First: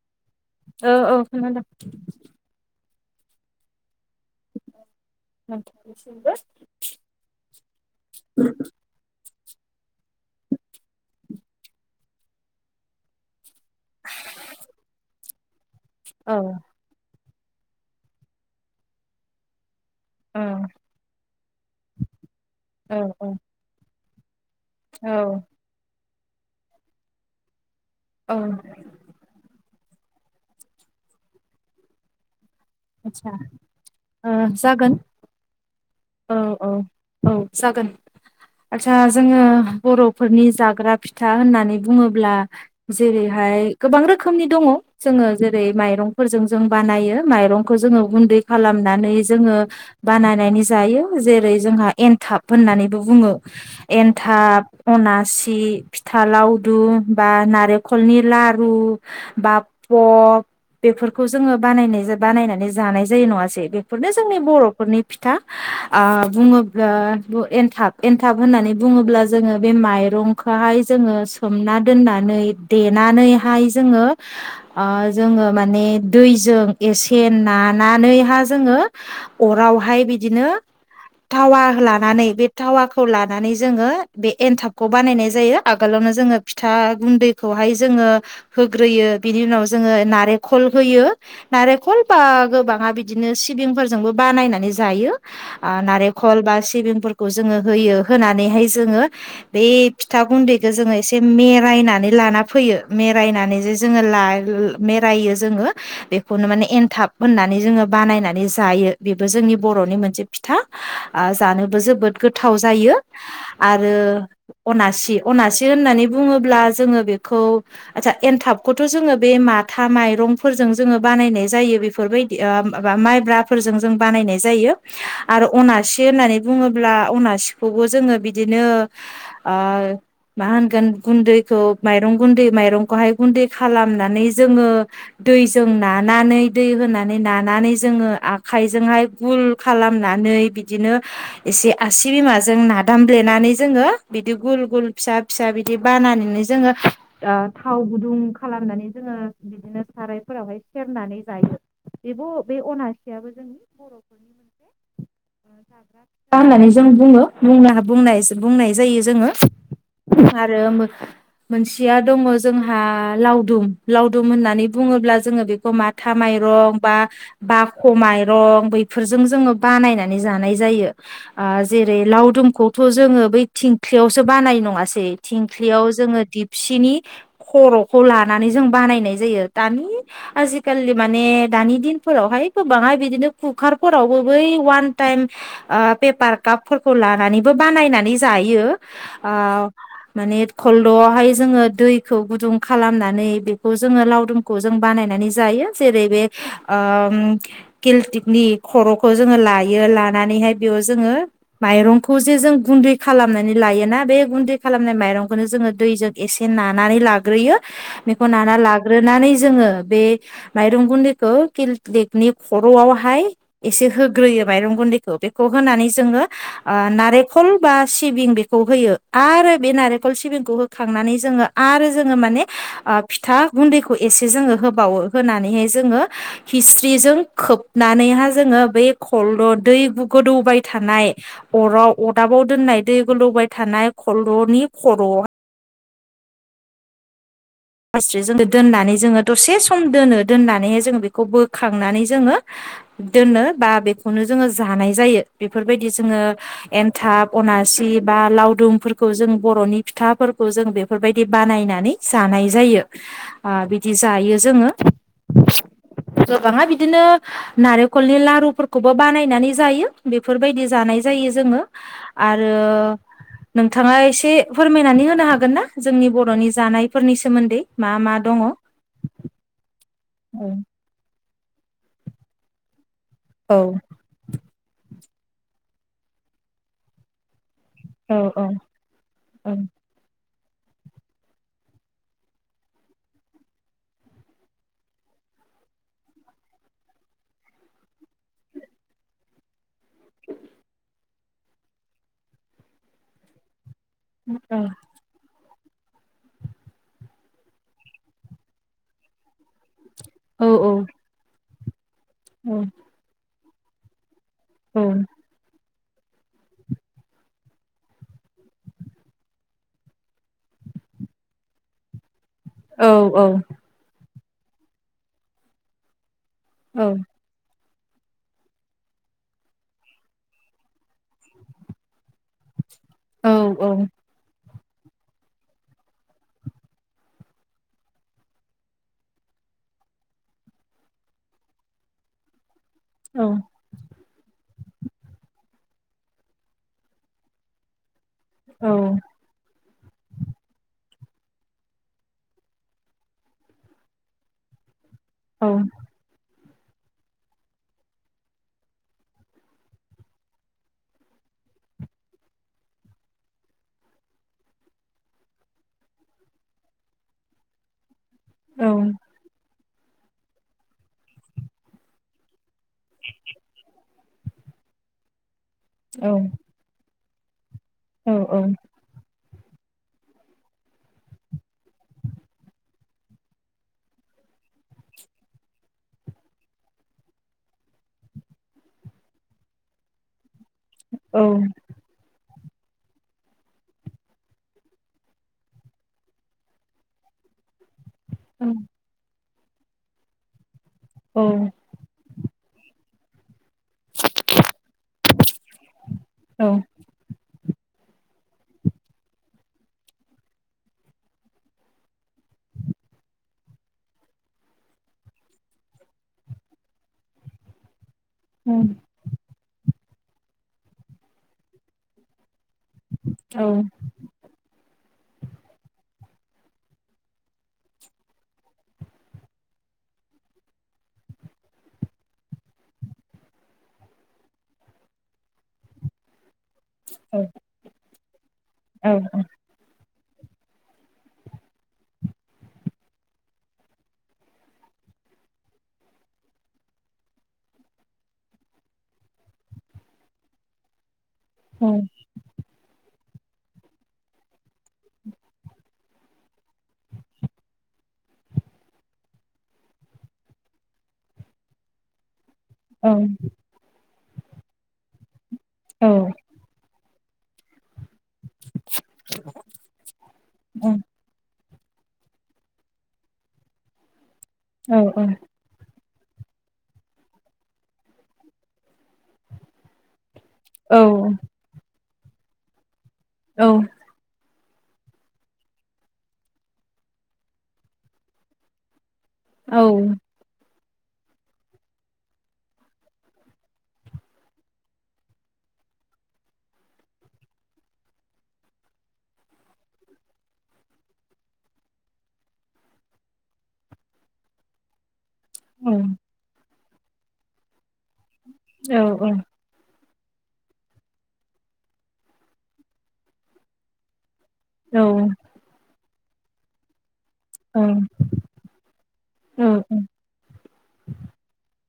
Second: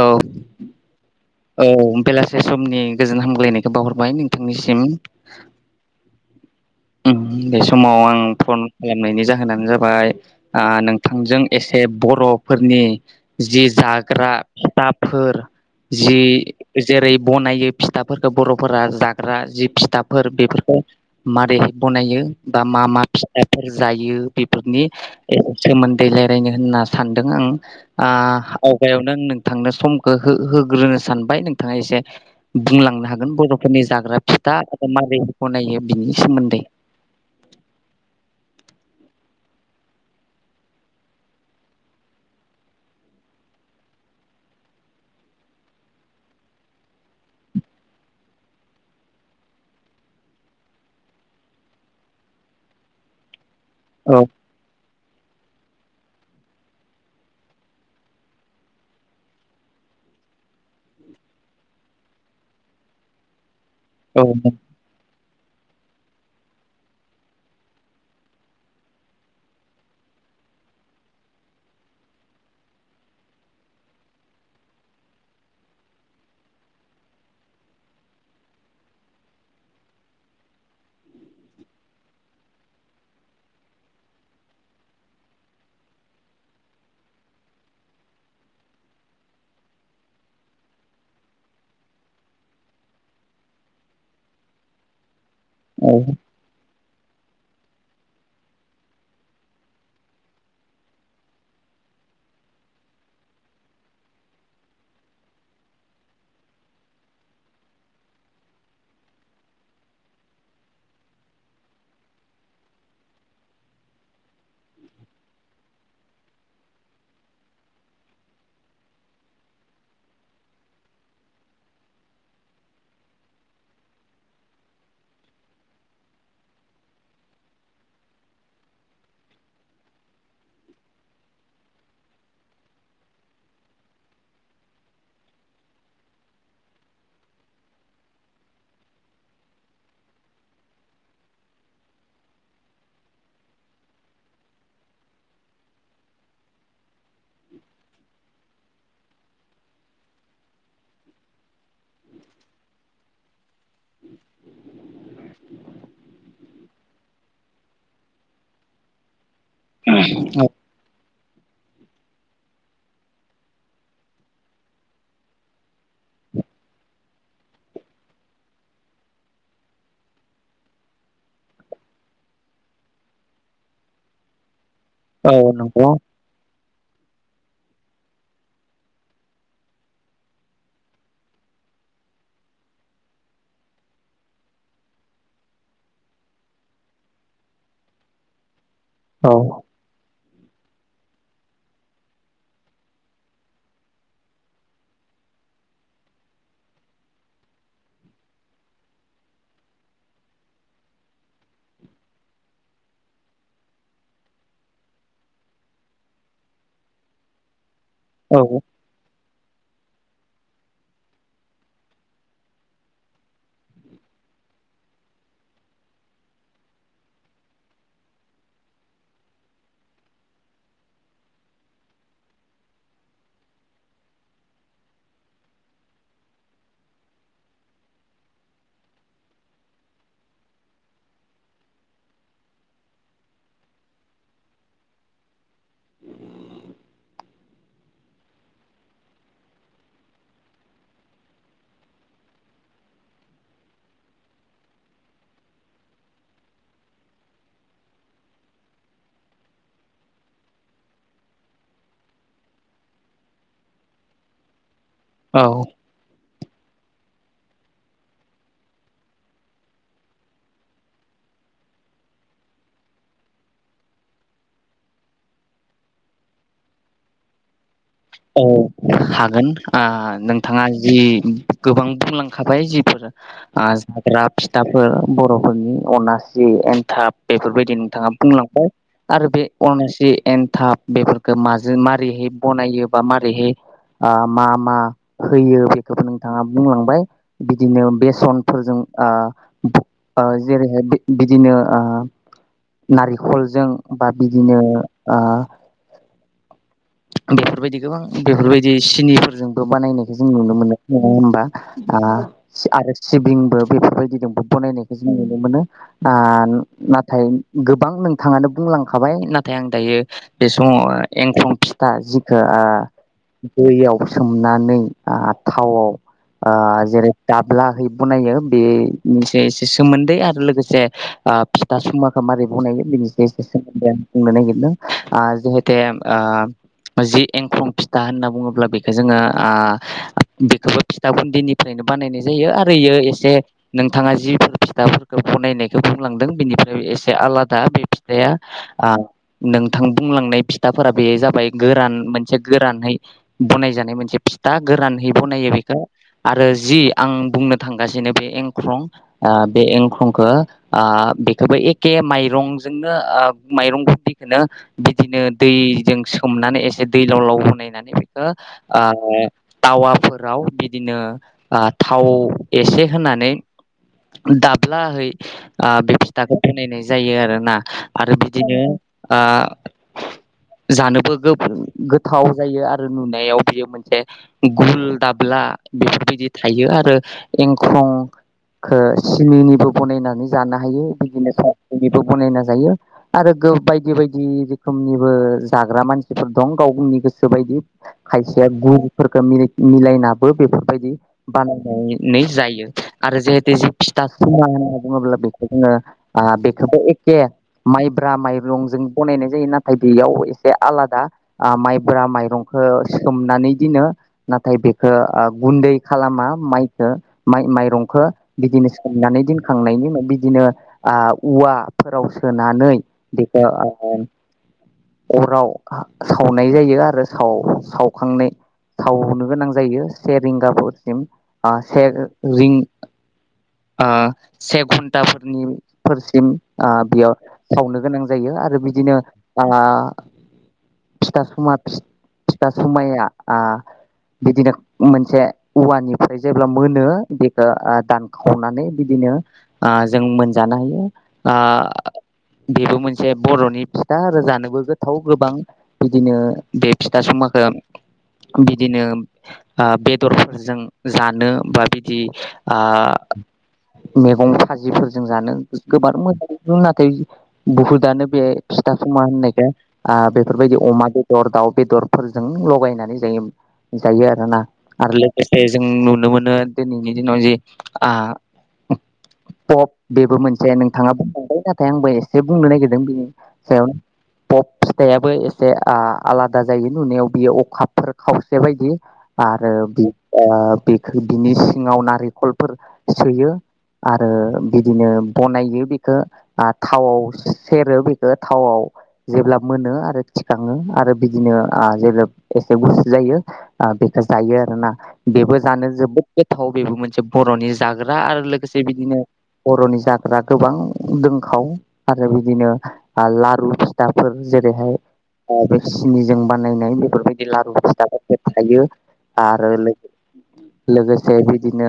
औ औऔ औ बेलासे समनि गोजोन हामग्लायनायखौ बावहरबाय नोंथांनिसिम। नोंथांनिसिमबो बे समाव आं फन खालामनायनि जा होनानो जाबाय ओक्षनोंथांजों एसे बर'फोरनि जि जाग्रा हुदाफोर जि औ जेरै बनायो फिथाफोरखौ बर'फोरा जाग्रा जि फिथा फोर औ बेफोरखौ मारैहाय बनायो बा मा औ मा औ फिथफोर जायो बेफोरनि औ सोमोन्दै रायजलायनो होनना सानदों आं औ ओ आवगायावनो आं नोंथांनो समखौ होग्रोनो सानबाय नोंथाङा एसे बुंलांनो आदसा हागोन बर'फोरनि जाग्रा ओ फिथा आरो जागोन मारै बानायो बिनि औ सोमोन्दै? औ औ जागोन। आदसा जोङो बर'फोरनि जाग्रा फिथा होननानै बुङोब्ला जेरैहाय गोबां रोखोमनि दङ जोङो जेरै मायरंफोरजों जों बानायायो मायरंखौ जोङो गुन्दै खालामनानै जोङो बानायनायनि जायो जेरै जोंहा एनथाब होननानैबो बुङो। औ एनथाब अनासि, फिथा लावदुम, बा नारेंखलनि लारु, बा सप बेफोरखौ जोङो बानाय बानायनानै जानाय जायो नङासै बेफोरनो औ जोंनि बर'फोरनि फिथा। ओ बुङोब्ला एनथाब एनथाब होननानै बुङोब्ला जोङो बे माइरं खोहाय जोङो सोमना दोननानै देनानैहाय जोङो ओ जोङो माने दैजों एसे नांनानैहाय जोङो अरावहाय बिदिनो थावा लानानै बे थावाखौ लानानै जोङो बे एन्थाबखौ बानायनाय जायो आगोलावनो जोङो फिथा गुन्दैखौहाय जोङो होग्रोयो बिनि उनाव जोङो नारेंखल होयो नारेंखल बा गोबाङा बिदिनो सिबिंफोरजोंबो बानायनानै जायो। आ औ नारेंखल ब सिबिंफोर खौ होयो होनानै जोङो बे फिथा गुन्दैखौ जोङो एसे मेरायनानै लाना फैयो बेरायनानै जे जोङो बेरायो जोङो बेखौनो माने एनथाब होननानै जोङो बानायनानै जायो बेबो जोंनि बर'नि मोनसे से फिथा जानोबो जोबोद गोथाव जायो, आरो अनासि अनासि होननानै बुङोब्ला जोङो बेखौ आतसा एथाबखौथ जोङ बे माथा माय माइरंफोरजों जोङो बानायनाय जायो बेफोरबायदि ओ माबा माइब्राफोरजों जों बानायनाय जायो। आरो अनासि होननानै बुङोब्ला अनासिखौबो जोङो बिदिनो ओ मा होनगोन गुन्दैखौ माइरं गुन्दै माइरंखौहाय गुन्दै खालामनानै जोङो दैजों नानानै दै होनानै नानानै जोङो आखाइजोंहाय गुल खालामनानै बिदिनो एसे आसि बिमाजों नादामब्लेनानै जोङो बिदि गुल फुल गुल फिसा फिसा बिदि बानायनानै जोङो ओ थाव गुदुं खालामनानै जोङो बिदिनो सारायफोरावहाय सेरनानै जायो। बेबो बे अनासियाबो जोंनि बर'फोरनि मोनसे [inaudible] जाग्रा होननानै जों बुङो बुंनाय जायो जोङो। आरो मो मोनसेया दङ जोंहा लावदुम, लावदुम होननानै बुङोब्ला जोङो बेखौ माथा माय रं बा बाख मायरं बैफोर जों जोङो बानायनानै जानाय जायो। जेरै लावदुमखौथ जोङो बै थेंख्लिआव सो बानाय नङासै औ थिंख्लियाव नंगौ जोङो दिपसिनि खर'खौ लानानै जों बानायनाय जायो दानि आजिखालि माने दानि दिनफोरावहाय ओय गोबांहा बिदिनो कुखार फोरावबो बै वान टाइम ओ पेपार काप फोरफोरखौ लानानैबो बानायनानै जायो। औ ओ माने खलद'आवहाय जोङो दैखौ गुदुं खालामनानै बेखौ जोङो लावदुमखौ जों बानाय नै जायो जेरै बे ओ केलटिकनि खर' खौ जोङो लायो लानानैहाय बेयाव जोङो माइरंखौ जे जों गुन्दै खालामनानै ला लायोना बे गुन्दै खालामनाय माइरंखौनो जोङो दैजों एसे नानानै लाग्रोयो। बेखौ औ नाना लाग्रोनानै जोङो बे माइरं गुन्दैखौ किलटेकनि खर'आवहाय एसे होग्रोयो माइरं गुन्दैखौ बेखौ होनानै जोङो ओ नारेंखल बा सिबिं बेखौ खौ होयो आरो बे नारेखल सिबिंखौ होखांनानै जोंङो आरो जोंङो माने ओ फिथा गुन्दैखौ एसे जोंङो होबावो होनानैहाय जोङो हिस्रिजों खोबनानैहा जोङो बे खल दै गोदौबाय थानाय अराव अरदाबाव दोननाय दै गोदौ बाय थानाय खलल'नि खर'आ गास्रिजों दोननानै जोङो दसे सम दोनो दोननानैहाय जोङो बेखौ बोखांनानै जोङो- दोनो बा बेखौनो जोङो जानाय जायो बेफोरबायदि जोङो एनथाब अनास- सि बा लावदुमफोरखौ जों बर'नि फिथाफोरखौ जों बेफोरबायदि बानायनानै जानाय- जायो ओ बिदि जायो जोङो। औ गोबांङा बिदिनो नारेंखलनि लारुफोरखौबो बानायनानै जायो बेफोरबायदि जानाय जायो जों- जोंङो आरो नोंथांङा एसे फोरमायनानै होनो हागोन ना जोंनि बर'नि जानायफोरनि सो औ हागोन ओ नोंथांङा जि गोबां बुंलांखाबाय जिफोर औ ओ जाग्रा फि दाफोर बर'फोरनि अनासि एनथाब बेफोरबाय दि नोंथाङा औ औ बुंलांबाय आरो बे औ अनासि एन्थाब बेफोरखो माजों मारैहै बनायो बा मारैहै ओ मा मा होयो बेखौबो नोंथाङा बुंलांबाय बिदिनो बेसनफोरजों ओ ओ जेरैहाय- बिदिनो ओ- नारिखल जों- बा बिदिनो औ ओ बेफोरबायदि गोबां बेफोरबायदि सिनिफोरजोंबो बानायनायखौ जों नुनो मोनो औ नङा होमबा ओ आरो सिबिंबो बेफोरबायदिजोंबो बनायनायखौ जों नुनो मोनो ओ नाथाय गोबां नोंथाङानो बुंलांखाबाय नाथाय आं दायो बे समाव एंखं फिथा जिखौ ओ औ दैयाव सोमनानै ओ थावआव ओ औ जेरै दाबला हैै बनायो बे मोनसे एसे सोमोन्दै आरो लोगोसे ओ फिथा सुमाखौ माबारै बनायो बिनि औ सायाव एसे औ सोमोन्दै आं बुंनो नागिरदों ओ जिहेते ओ जि एंखं फिथा होनना बुङोब्ला बेखौ जोङो ओ बेखौबो फिथा गुन्दैनिफ्रायनो बानायनाय जायो आरो होयो औ एसे नोंथाङा जिफोर फिथाफोरखौ बनायनाय बुंलांदों बेनिफ्राय एसे आलादा बे फिथाइया ओ नों थां बुंलांनाय फिथाफोरा बे जाबाय गोरान मोन मोनसे गोरानैै बनाय जानाय मोनसे फिथा गोरान औ बनायो बेखौ आरो आरो जि आं बुंनो थांगासिनो बे एंख्रं बे एंख्रंखौ ओ खोबो एखे माइरंजोंनो ओ माइरंफोरखौनो बिदिनो दैजों सोम हनानै एसे दै लाव लाव बनायनानै बेखौ औ ओ थावाफोराव बिदिनो ओ थाव एसे होनानै दाब्लाहै ओ बे फिथाखौ बनायनाय जायो आरोना औ आरो बिदिनो ओ जानोबो गो गोथाव जायो आरो नुनायाव बियो मोनसे गुल दाबला बेफोरबायदि थायो आरो एंखंखौ सिनिनिबो बनायनानै जानो हायो औ बिदिनो औ बेनिबो बनायना जायो आरो गो बायदि बायदि रोखोमनिबो जाग्रा मानसिफोर दं गावनि गोसोबायदि खायसेया गुबुनफोरखौ मि मिलायनाबो बेफोर बायदि बानायनानै जायो आरो जे जि फिथा खुमना होनना बुङोब्ला बेखौ जोङो ओ बेखौबो एखे माइब्रा माइरंजों बनायनाय जायो नाथाय बेयाव एसे आलादा ओ माइब्रा माइरंखौ सोमनानै दिनो नाथाय बेखो ओ गुन्दै खालामा माइखो माइ माइरंखो बिदिनो सोमनानै दोनखांनायनि उनाव बिदिनो आ औवाफोराव सोनानै बेखो ओ अराव सावनाय जायो आरो साव सावखांनाय सावनो गोनां जायो से रिंगाफोरसिम ओ से रिं ओ से घन्टाफोरनि फोरनि फोरसिम ओ बियाव सावनो गोनां जायो आरो बिदिनो ओ फिथा समा फिथा समाया ओ बिदिनो मोनसे औवानिफ्राय जेब्ला मोनो बेखौ ओ दानखावनानै बिदि नो ओ जों मोनजानो हायो ओ बेबो मोनसे बर'नि फिथा आरो जानोबो गोथाव गोबां बिदिनो बे फिथा समाखौ बिदिनो ओ बेदरफोरजों जानो बा बिदि ओ मैगं भाजिफोरजों जानो गोबार मोजां नाथाय बुहुदानो बे फिथा फुमा होननायखो ओ बेफोरबायदि अमा बेदर दाउ बेदरफोरजों लगायनानै जायो जायो आरोना औ आरो लोगोसे जों नु नो मोनो दिनैनि दिनाव जि ओ पप बेबो मोन से नोंथाङा औ बुंलांबाय नाथाय आंबो एसे बुंनो नागिरदों बेनि सायाव पप फिथाइया बो एसे ओ आलादा जायो नुनायाव बियो अखाफोर खावसे बायदि आरो बे ओ बिखो बिनि सिङाव नारेंखलफोर सोयो आरो बिदिनो बनायो बेखौ थावआव सेरो बेखौ थावआव जेब्ला मोनो आ रो थिखाङो आरो बिदिनो ओ जेब्ला एसे गुसु जायो ओ बेखौ जायो आरोना बेबो जानो जोबोद गोथाव बेबो मोनसे बर'नि जाग्रा आरो लोगोसे बिदिनो बर'नि जा जाग्रा गोबां दोंखाव आरो बिदिनो ओ लारु फिथाफोर जेरै औ। नि जों बानायनाय बेफोरबायदि जिलार अफिस [inaudible] थायो आरो लोगोसे लोगोसे बिदिनो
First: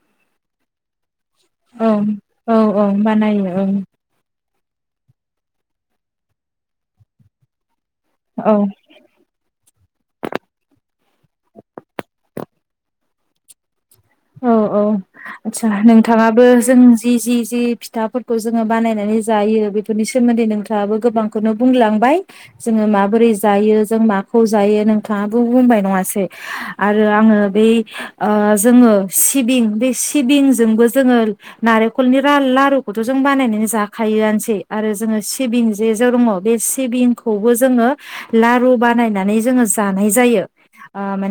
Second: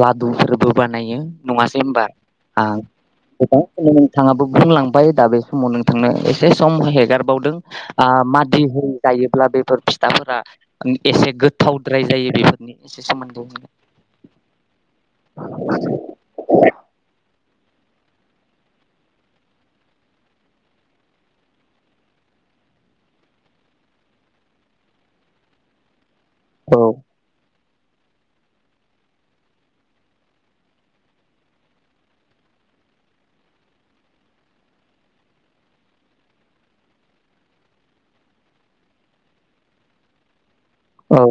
लादुफोरबो बानायो नङासै होमबा औ आ औ बानायो गोबां नोंथाङाबो बुंलांबाय दा बे समाव नोंथांनो एसे सम होहैगारबावदों ओ औ मादि हो गायोब्ला बेफोर थाफोरा एसे गोथावद्राय जायो बेफोरनि एसे सोमोन्दै औ औ आतसा नोंथाङाबो जों जि जि जि फिथाफोरखौ जोङो बानायनानै जायो बेफोरनि सोमोन्दै नोंथाङाबो गोबांखौनो बुंलांबाय जोङो माबोरै जायो जों माखौ जायो नोंथाङाबो बुंबाय नङासै औ आरो आङो बै ओ जोङो सिबिं बे सिबिंजोंबो जोङो नारेंखलनि रा लारुखौथ' जों बानायनानै जाखायो आनोसै आरो जोङो सिबिं जे‌ जो दङ बे सिबिंखौबो जोङो‌ लारु बानाय ज म ज औ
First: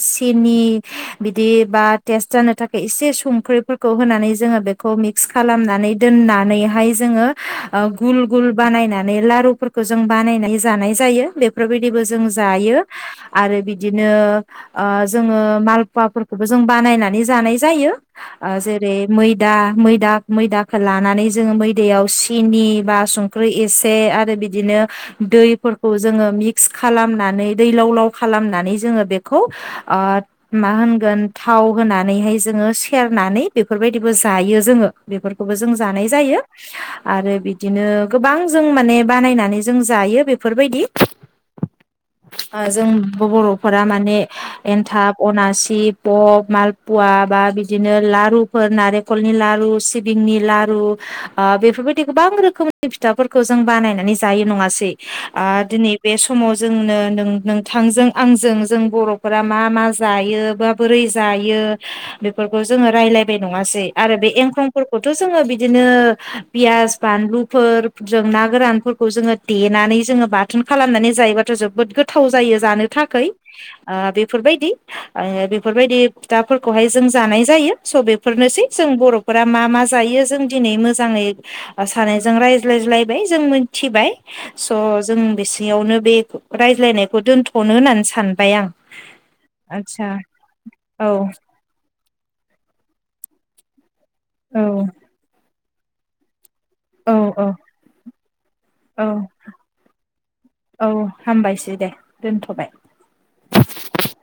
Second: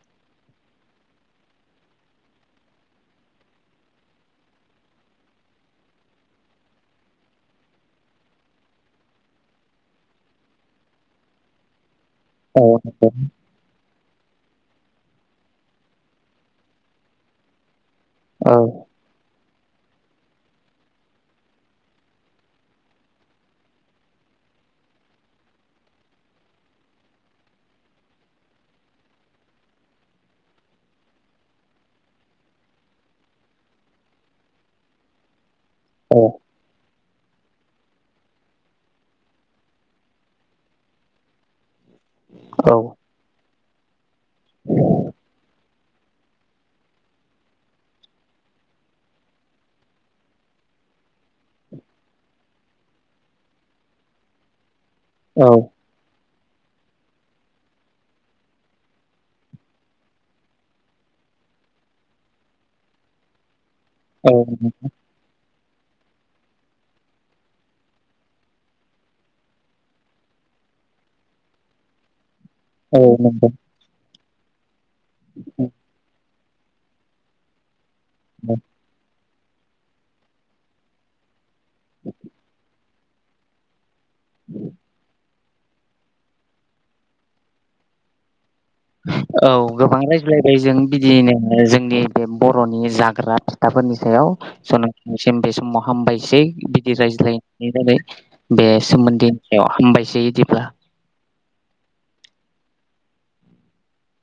सिनि बिदि बा टेस्ट जानो थाखाय एसे संख्रिफोरखौ होनानै जोङो बेखौ मिक्स खालामनानै दोननानैहाय जोङो ओ गुल गुल बानायनानै लारुफोरखो जों बानायनाय जानाय जायो बेफोरबायदिबो जों औ जायो आरो बिदिनो ओ जोङो मालपुवाफोरखौबो जों बानायनानै जानाय जायो औ जेरै मै दा म मैदाखौ लानानै जोङो मैदयाव सिनि बा संख्रि एसे आरो बिदिनो दैफोरखौ जोंङो मिक्स खालामनानै दै लाव लाव खालामनानै जोंङो बेख खौ ओद मा होनगोन थाव होनानैहाय जोंङ सेरनानै बेफोरबायदिबो जा जायो जों बेफोरखौबो जों जानाय जायो आरो बिदिनो गोबां जों माने बानायनानै जों जायो बेफोरबायदि औ जों ब बर'फोरा माने एन्थाब अनासिब पब मालपुवा बा बिदिनो लारुफोर नारेंखलनि लारु सिबिंनि लारु । ओ बेफोरबायदि गोबां रोखोमनि फिथाफोरखौ जों बानायनानै जायो नंङासै ओ दिनै बे समाव जोंनो नों नोंथांजों आंजों जों बर'ब फ्रा मा मा जायो बा बोरै जायो बेफोरखौ जोंङो राय्लायबाय नंङासै आरो बे औ एंख्रंफोरखौथ' जोंङो बि बिदिनो पियास बानलुफोर जों ना गोरानफोरखौ जोंङो देनानै जोंङो बाथोन खालामनानै जायोबाथ' जोबोद गोथाव ज जायो जानो औ थाखाय नंगौ ओ बेफोरबायदि आङो बेफोरबायदि दाफोरखौहाय जों जानाय जायो स' बेफोरनोसै जों बर' फोर मा मा जायो जों दिनै मोजांङै सानैजों रायज्लायज्लायबाय जों मिथिबाय स' जों बिसेयावनो बे रायज्लायनायखौ दोनथ'नो होननानै सानबाय आं औ गोबां आदसा रायज्लायबाय जों औ बिदिनो जोंनि बे बर'नि जाग्रा फिथाफोरनि सायाव औ स' नोंथांनिसिम बे समाव हामबायसै बिदि औ रायज्लाय औ नायै रायज्लाय बे औ सोमोन्दैनि सायाव हामबायसै बिदिब्ला औ हामबायसै दे दोनथ'बाय